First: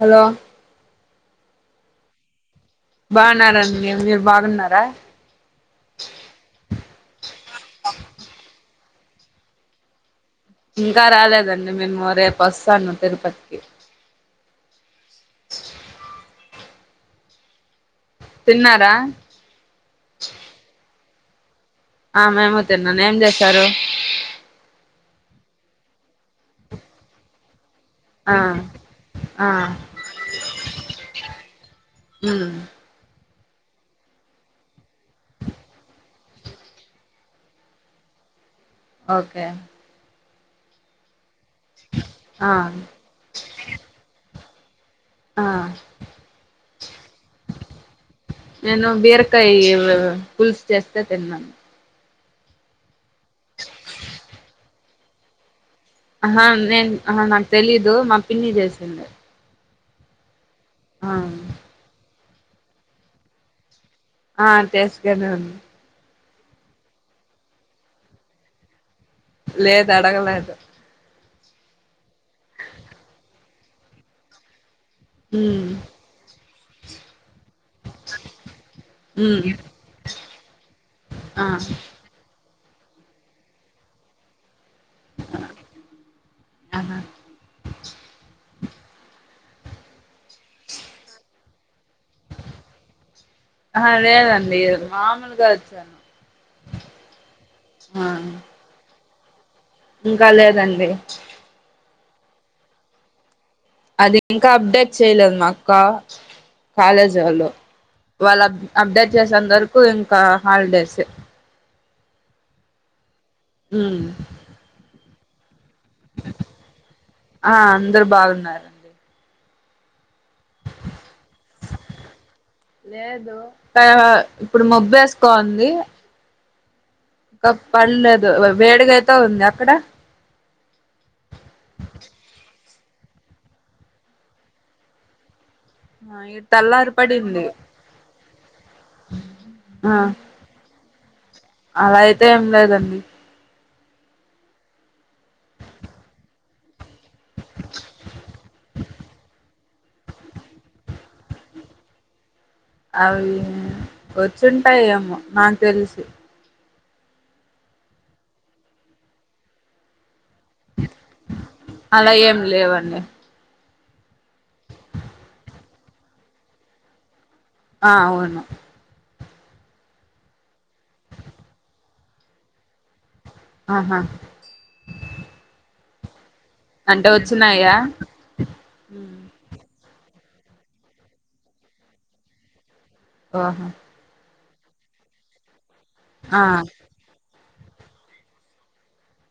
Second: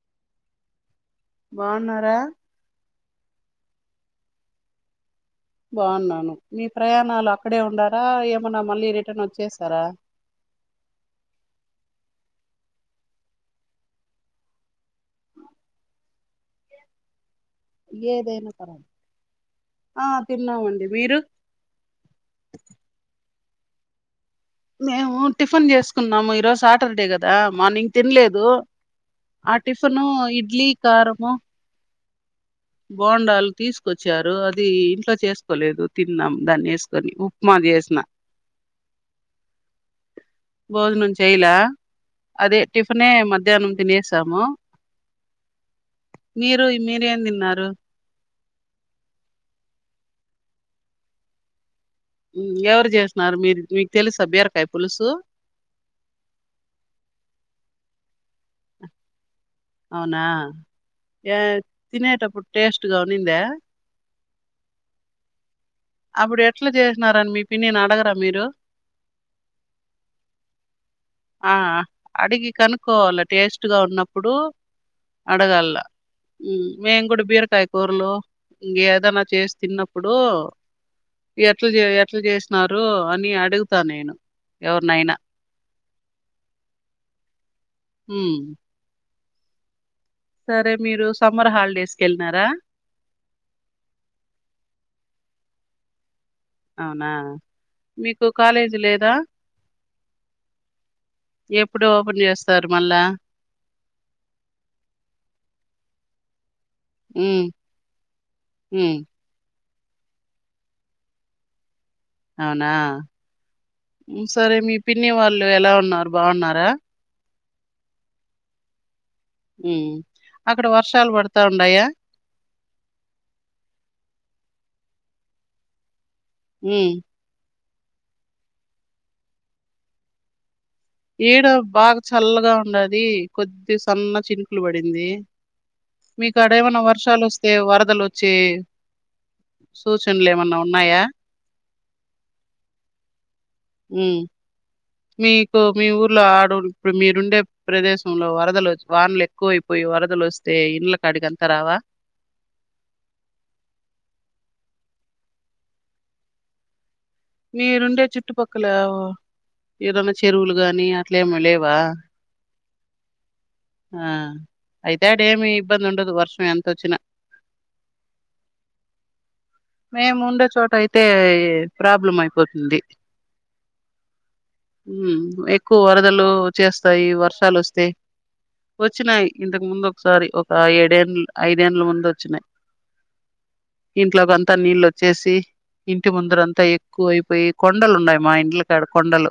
Hello బావున్నర బాగున్నండి మీరు బాగున్నారా బాగున్నాను మీ ప్రయాణాలు అక్కడే ఉండారా ఏమన్నా మళ్ళీ రిటర్న్ వచ్చేస్తారా ఇంకా రాలేదండి నేను రేపు వస్తాను తిరుపతికి తిన్నారా ఆ తిన్నామండి మీరు ఆ మేము తిన్నాన్ ఏం చేశారు మేము టిఫిన్ చేసుకున్నాము ఈరోజు సాటర్డే కదా మార్నింగ్ ఆ తినలేదు ఆ టిఫిను ఇడ్లీ కారము ఉ బొండాలు తీసుకొచ్చారు అది ఇంట్లో చేసుకోలేదు తిన్నాం దాన్ని వేసుకొని ఉప్మా చేసిన ఓకే బోద్ నుంచి ఆ అదే టిఫినే మధ్యాహ్నం తినేసాము ఆ మీరు మీరేం తిన్నారు నేను బీరకాయ పుల్సు చేస్తే తిన్నాను హు ఎవరు చేసిన్నారు మీరు మీకు తెలుసా బీరకాయ పులుసు ఆహా నేను నాకు తెలీదు మా పిన్ని చేసింది అవునా ఆ ఏ తినేట అప్పుడు టేస్ట్ గా ఉండిందా ఆ టేస్ట్ గానే ఉంది అప్పుడు ఎట్లా చేసినారని మీ పిన్నిని అడగరా మీరు లేదు అడగలేదు ఆ ఆ అడిగి కనుక్కోవాలి టేస్ట్ గా ఉన్నప్పుడు ఉమ్ అడగాల్లా హు మేము కూడా బీరకాయ కూరలు ఇంక ఏదన్నా ఉమ్ చేసి తిన్నప్పుడు ఆ ఎట్లా చేయా ఎట్లా చేసి న్నారు అని అడుగుతా నేను ఎవరినైనా ఆహా హు సరే మీరు సమ్మర్ హాలిడేస్ కి వెళ్ళినారా ఆహా లేదండి మాములుగా జను అవునా మీకు కాలేజీ లేదా ఇంకా లేదండి ఎప్పుడు ఓపెన్ చేస్తారు మళ్ళా అది ఇంకా అప్డేట్ చేయలేదు మా అక్క కాలేజీ ఉమ్, వాళ్ళు అప్ ఉమ్, అప్డేట్ చేసేంత వరకు కు ఇంకా హాలిడేస్ ఏ అవునా ఉమ్ సరే మీ పిన్ని న్ని వాళ్ళు ఎలా ఉన్నారు బాగున్నారా ఆ అందరు బాగున్నారు హ్మ్ అక్కడ వర్షాలు పడుతా ఉండాయా లేదు ఇప్పుడు మబ్బ వేసుకోంది హ్మ్ పడలేదు వేడిగ అయితే ఉంది అక్కడ ఈడ బాగా చల్లగా ఉండాది అది కొద్ది సన్న చినుకులు పడింది ఈ మీకు అడ ఏమన్నా తెల్లారి వర్షాలు పడింది వస్తే వరదలు వచ్చి ఆ సూచనలు ఏమన్నా ఉన్నాయా అలా అయితే ఏం లేదండి హ్మ్ మీకు మీ ఊర్లో ఆడు ఇప్పుడు మీరుండే ప్రదేశంలో వరదలు వానలు ఎక్కువైపోయి వరదలు వస్తే ఇండ్ల కాడికి అంత రావా అవి వచ్చుంటాయేమో నాకు తెలిసి మీరుండే చుట్టుపక్కల ఇరన్న చెరువులు గాని అట్లా ఏమ లేవా డి ఆ అయితే అడ ఏమి ఇబ్బంది ఉండదు వర్షం ఎంతొచ్చినా ఆ అవును మేము ఉండే చోట అయితే ప్రాబ్లం అయిపోతుంది ఆహా హ్మ్ ఎ కో వరదలు చేస్తాయి అంటే వర్షాలు వచ్చినాయా వస్తే వచ్చినాయి ఇంతకు ముందు సారీ ఒక ఏడేం ఐదేండ్ల ముందు వచ్చినాయి ఆహా త్త నీళ్ళు వచ్చేసి ఇంటి ముందర అంతా ఎక్కువ అయిపోయి కొండలు ఉన్నాయి మా ఇండ్ల కాడ కొండలు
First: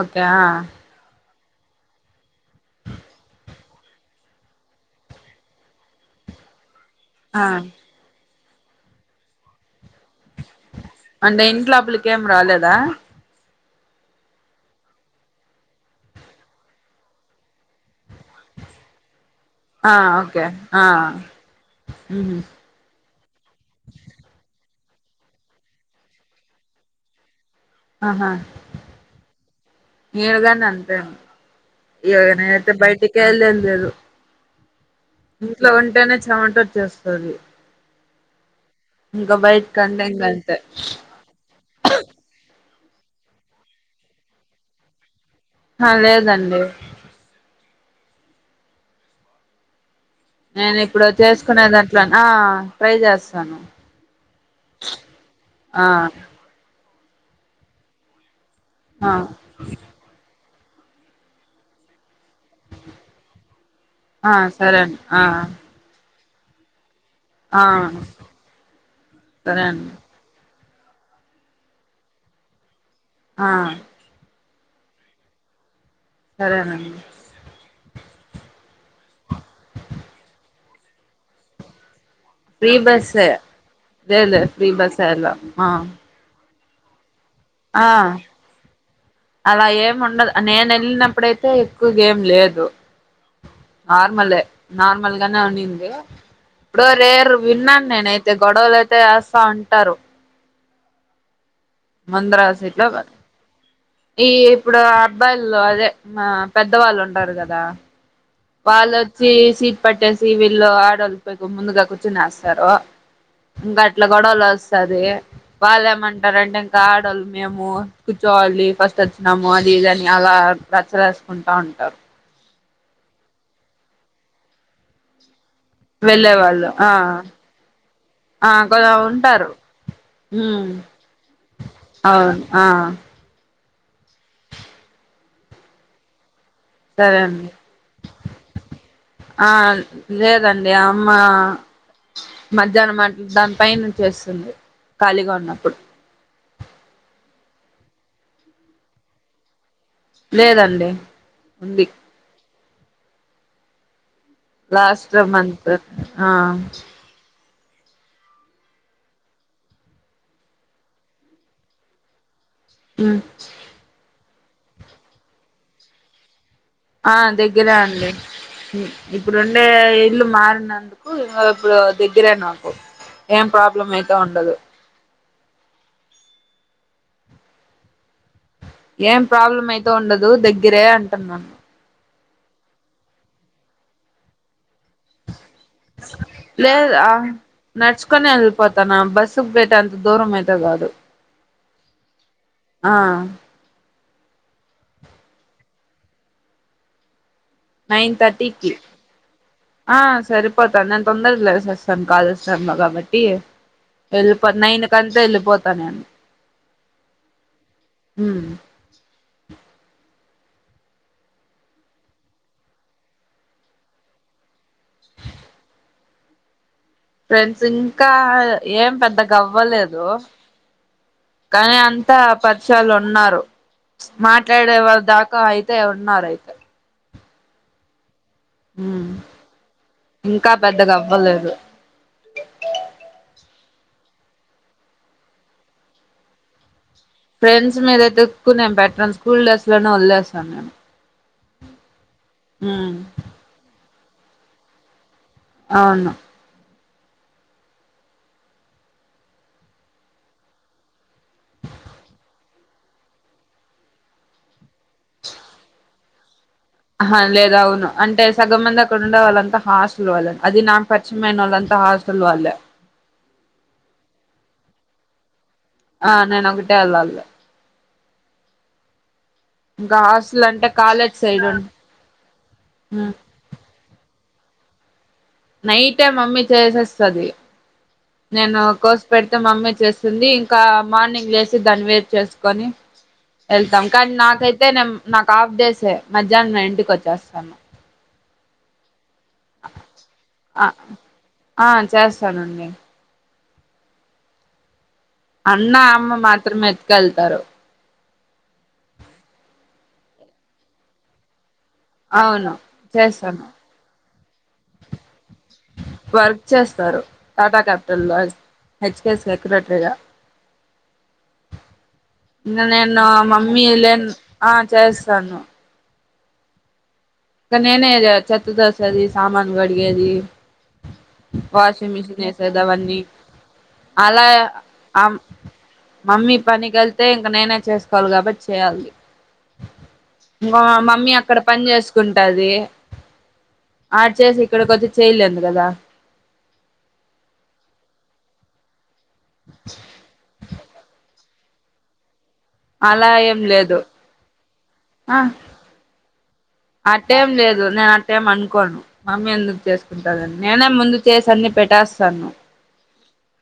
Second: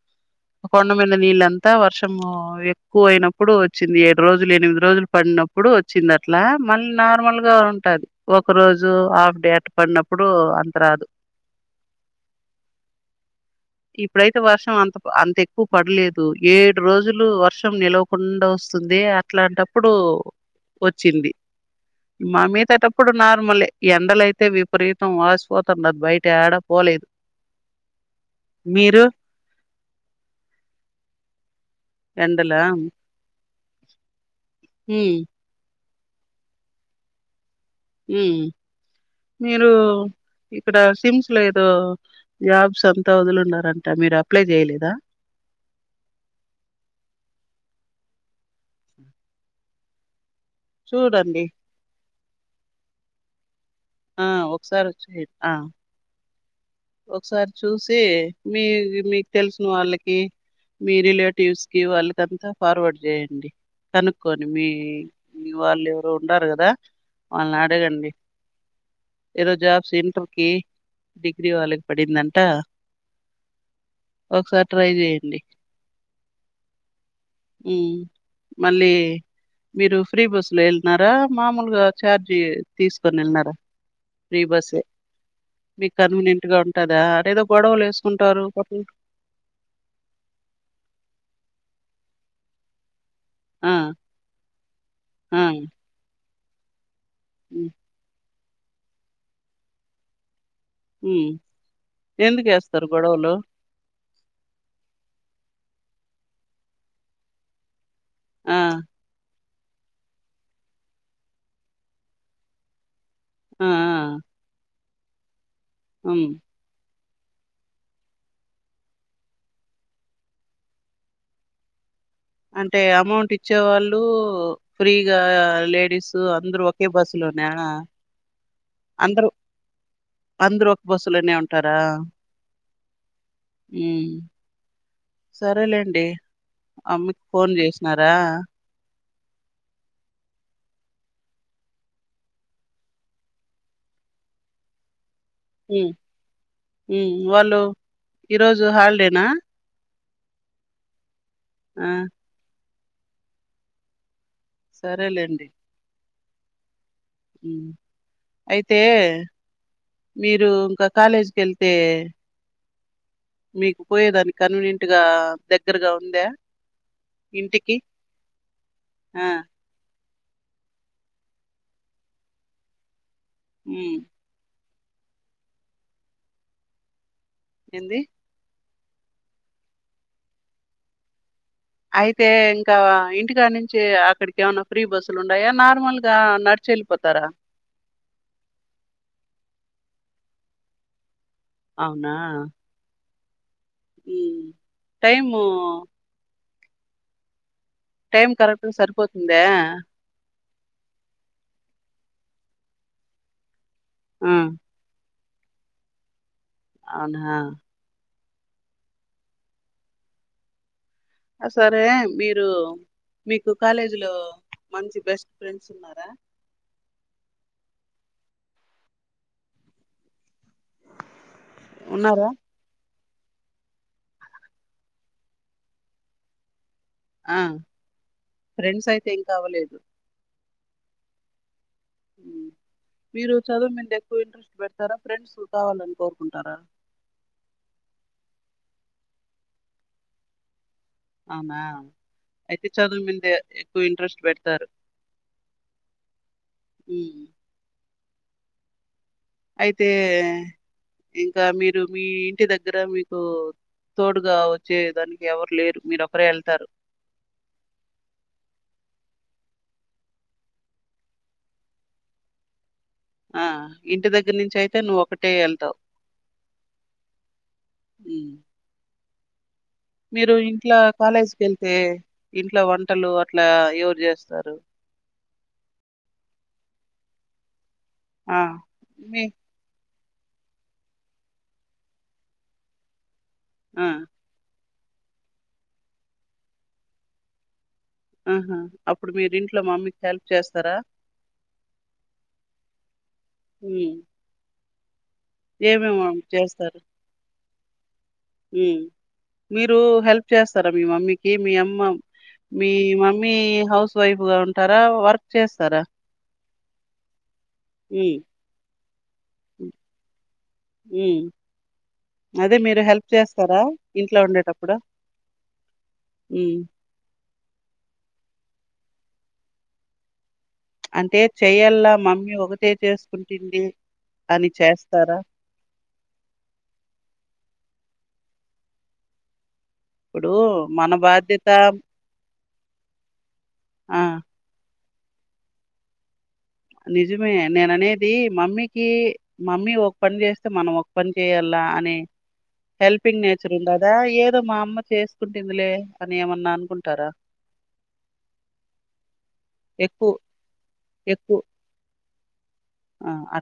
ఓకే ఆ కొండమీద నీళ్ళ తా వర్షము ఎ ఎక్కువ అయినప్పుడు వచ్చింది ఏడు రోజులు ఎనిమిది రోజులు పడినప్పుడు వచ్చింది అట్లా మళ్ళీ నార్మల్ ఆ గా ఉంటది ఒక రోజు హాఫ్ డే పడినప్పుడు అంత రాదు అంటే ఇంటీలోపలికి ఏం రాలేదా ఇప్పుడైతే వర్షం అంత అంత ఎక్కువ పడలేదు ఏడు రోజులు వర్షం నిలవకుండా వస్తుందే అట్లాంటప్పుడు ఆ ఓకే ఆ వచ్చింది ఉహు మా మీతేటప్పుడు నార్మలే ఎండలఅయితే వి పరీతం వాసిపోతారు అది బయట యాడా పోలేదు ఆహా మీరు ఈడగాని అంతే ఇవగ ఎండలా నేతే బయటికి ఎల్లేది లేదు ఉమ్ ఇంట్లో ఉం టేనే చెమట వచ్చేస్తది హ్మ్ ఇంకా మీరు బయటికంటే ఇంగ అంతే ఇక్కడ సిమ్స్ ఏదో జాబ్ సొం తా వదులున్నారంట మీరు అప్లై చేయలేదా ఆ లేదండి నేను ఇప్పుడు చూడండి చేసుకునే దాంట్లో ఆ ట్రై చేస్తా సను ఆ ఒకసారి వచ్చ ఆ ఒకసారి చూసి మీ ఆ మీకు తెలిసిన వాళ్ళకి మీ రిలేటివ్స్ కి వాళ్ళకంతా ఫార్వర్డ్ చేయండి ఆ కనుక్కొని మీ సరే అండి ఆ మీ వాళ్ళు ఇ ఉండారు కదా వాళ్ళని ఆ అడగండి ఈరోజు సరే అండి జాబ్స్ ఇంటర్ కి డి జియో వాళకు పడిందంట ఆ ఒకసారి ట్రై చేయండి సరేనండి ఈ మళ్ళీ మీరు ఫ్రీ బస్సులో వెళ్ళన్నారా మామూలుగా ఛార్జ్ ఫ్రీ తీసుకొని బస్సే వెళ్ళినారా లే లేదు లేదు ఫ్రీ బస్సే ఎలా ఇట్గా ఉంటదా ఆ అలా ఏము ఉండదు నేను వెళ్ళినప్పుడయితే ఎక్కుగ ఏం లేదు ఆ, నార్మల్ ఆ, నార్మల్గానే ఉనింది ప [unintelligible] రెర్ ఉమ్, విన్నాను నేనుయితే అయితే గొడవలుయితే ఏస్తా ఉంటారు హ్మ్ ముందర ఎందుకు సీట్ లో ఏస్తారు గొడవలు ఈ ఇప్పుడు అబ్బాయిల్లో అదే పెద్దవాళ్ళు ఉంటారు కదా ఆ వాళ్లొచ్చి సీట్ పట్టేసి వీళ్ళు ఆడళ్ళిపోయి ముందుగా కూర్చునేస్తారు ఆ! ఇంకా అట్లా ఆ! గోడలస్ సదే హ్మ్. వాళ్ళేమంటారంటే ఇంకా లు మేము కూర్చోావాలి ఫస్ట్ వచ్చినాము అది ఇది అని అలా రచ్చరేసుకుంటా ఉంటారు అంటే అమౌంట్ ఇచ్చే వాళ్ళు ఫ్రీగా లేడీస్ వెళ్ళే అందరుూ వాళ్ళు ఒకే ఆ బస్సు లోనా ఆ కొ ఉంటారు అందరూ ఉమ్ ఒక బస్సులోనే అవును ఆ మ్మ్ సరేలేండి సరే అమ్మకి అండి ఫోన్ చేసినారా ఆ లేదండి ఆ అమ్మ మధ్యాహ్నం అట దాని పైనంచిస్తుంది ఖాళీగా ఉన్నప్పుడు ఉ వాళ్ళు ఈరోజు హాలిడేనా లేదండి ఉంది ఆ! లాస్ట్ సరేలేండి. మంత్ ఆ మ్ అయితే మీరు ఇంక కాలేజీకి వెళ్తే ఉ మీకు పోయేదానికి కన్వీనియంట్ గా దగ్గరగా ఉందా ఆ దగ్గరే ఇంటికి? అండి ఆ! ఇప్పుడుండే ఇల్లు మారినందుకు ఇ ఇప్పుడు దగ్గరే నాకు ఏం ప్రాబ్లం హ్మ్. అయితే ఉండదు ఏంది ఏం ప్రాబ్లం అయిత ఉండదు దగ్గరే అంటున్నాను అయితే ఇంకా ఇంటికా నుంచి అక్కడికి ఏమన్నా ఫ్రీ బస్సులు ఉన్నా లేదు ఆ నడుచుకొని వెళ్ళిపోతాను బస్సుకు పెట్టంత దూరం అయితే గాదు అవునా ఆ మ్ టైము నైన్ టైం థర్టీకిి కరెక్ట్‌గా సరిపోతుందా? ఆ సరిపోతాది నేను తొందరగా లేసేస్త తను కాలేజ్ శర్మ గాబట్టి ఆ! ఎల్లిపో నైన్ కంత ఎల్లిపో పోత నేను అవునా హ ఉమ్ ఆ సరే మీరు మీకు కాలేజీలో మంచి బెస్ట్ ఫ్రెండ్స్ ఉన్నారా ఫ్రెండ్స్ ఇంకా ఏం పెద్ద గవ్వలేదు ఆ అంతా ఉన్నారా? పరిచయాలు ఉం ఉన్నారు మాట్లాడేవ దాకా అయితే ఉన్నారు అయితే ఆ ఫ్రెండ్స్ అయితే ఇంకా అవలేదు ఇంకా పెద్దగా అవ్వలేదు మీరు చదువు మింద ఎక్కువ ఇంట్రెస్ట్ పెడతారా ఫ్రెండ్స్ కావాలని కోరుకుంటారా ఫ్రెండ్స్ మీదైతే ఎక్కువ నేను పెట్టను స్కూల్ డేస్ లోనే వదిలేస్తాను నేను అవునా అయితే ఉమ్ చదువు మింద ఎక్కువ ఇంట్రెస్ట్ పెడతారు అవును ఈ అయితే ఇంకా మీరు మీ ఇంటి దగ్గర మీకు తోడుగా వచ్చే దానికి ఎవరు లేరు మీరొక్కరే వెళ్తారు ఆహ లేదు అవును అంటే సగం మంది అక్కడ ఉండే వాళ్ళంతా హాస్టల్ వాళ్ళది నా పరిచయంమయిన వాళ్ళంతా హాస్టల్ వాళ్ళే ఆ ఇంటి దగ్గర నుంచి అయితే నువ్వు ఒకటే వెళ్తావు ఆ నేనొకటె వెళ్ళాలి ఈ ఇంకా మీరు హాస్టల్ అంటే ఇంట్లో కాలేజ్ కాలేజీకి సైడ్ వెళ్తే ఇంట్లో వంటలు అట్లా ఎవరు చేస్తారు నైటే మమ్మీ చేసేస్తది ఆ! నేను కోసి మీ పెడితే మమ్మీ చేస్తా వస్తుంది ఇంకా మార్నింగ్ లేసి దాని వేడి చేసుకొని వెళ్తాం ఆ! కానీ నాకైతే అయితే నేను నాకు ఆఫ్ డేసే మధ్యాహ్నం ఇంటికి వచ్చేస్తాను మ్ హు ఆ ఆ చేస్తానండి హ్మ్ అన్న ఏమేమి వం అమ్మ మాత్రం ఎత్తుకెళ్తారు మ్ మీరు హెల్ప్ చేస్తారా మీ మమ్మీకి మీ అమ్మ మం అవును మీ మమ్మీ చేస్తాను హౌస్ వైపు గా ఉంటారా వర్క్ చేస్తారా వర్క్ చేస్తారు టాటా క్యాపిటల్ హ్మ్. హెచ్ కె సెక్రటరీగా హ్మ్. అదే ఇకా మీరు నేను హెల్ప్ చేస్తారా? మమ్మీ లే ఇంట్లో ఆ చేస్తాను మ్హ్ ఇక నేనే చేత్త దసేది సామాను కడిగేది అంటే చెయ్యాల వాషింగ్ మిషిన్ మమ్మీ వేసేది ఒకటే అవన్నీ చేసుకుంటుంది అలా అని ఆ చేస్తారా? మమ్మీ పనికి వెళ్తే ఇంక నేనే చేస్త తలు కాబట్టి చేయ్యాలి ఇప్పుడు మన బాధ్యత ఉంటది ఆ! ఆడ చేసి ఇక్కడ కొచ్చి చేయలేన్ది కదా నిజమే నేను అనేది మమ్మీ కీ మమ్మీ ఒక పని చేస్తే మనం ఒక పని చేయాల అని అలా ఏం లేదు. ఏదో మా అమ్మ అ చేసుకుంటుందిలే అని ఏమన్నా అనుకుంటారా? అట్టెం లేదు నేను అట్టెం అనుకోను మమ్మీ ఎందుకు ఎక్కువ చేసుకుంటదని నేనే ముందు చే ఎక్కువ అన్ని పెట్టేస్తాను ఆ అ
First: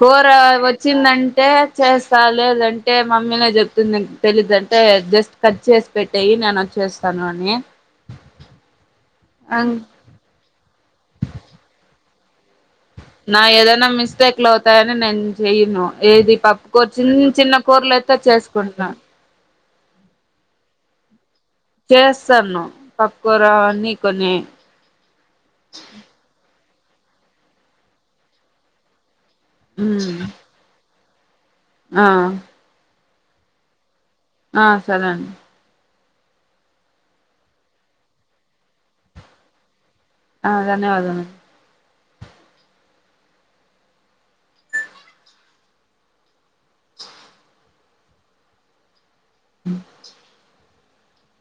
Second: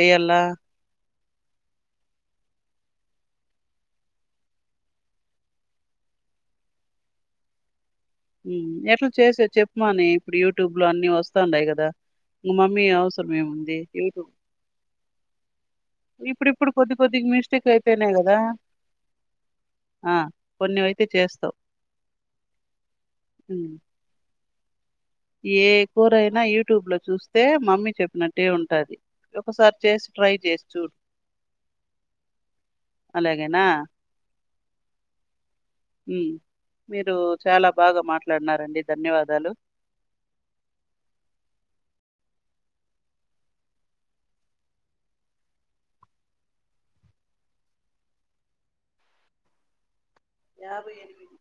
కూర వచ్చిందం టే చేస్తా లేదంటే మమ్మీనే చెప్తుంది, తెలీదంటే జస్ట్ కట్ చేసి పెట్టేయి నేను వచ్చి చేస్తాను అని. ఎట్ల చేసేది చెప్పమాని ఇప్పుడు యూట్యూబ్ లో అన్ని వస్తాండాయి కదా నా ఏదైనా మిస్టేక్లు అవుతాయని నేను చెయ్యను ఏది ఇప్పుడిప్పుడు పప్పుకూర కొద్ది కొద్దిగా చిన్న చిన్న మిస్టేక్ కూరలు అయితేనే అయితే కదా చేసుకుంటున్నా ఆ కొన్నివయితే చేస్తావ్ చేస్తన్ను పప్పు కూర ఉమ్. అన్నీ కొన్ని ఏ కూరైనా యూ ట్యూబ్ లో చూస్తే మమ్మీ చెప్పినట్టే ఉంటాది ఒకసారి చేసి ట్రై చేసి చూడు ఆ అలాగేనా ఆ సరే అండి మీరు చాల బాగా మాట్లాడినారు అండి ధన్యవాదాలు ఆ ధన్యవాదాలండి యాభై ఎనిమిది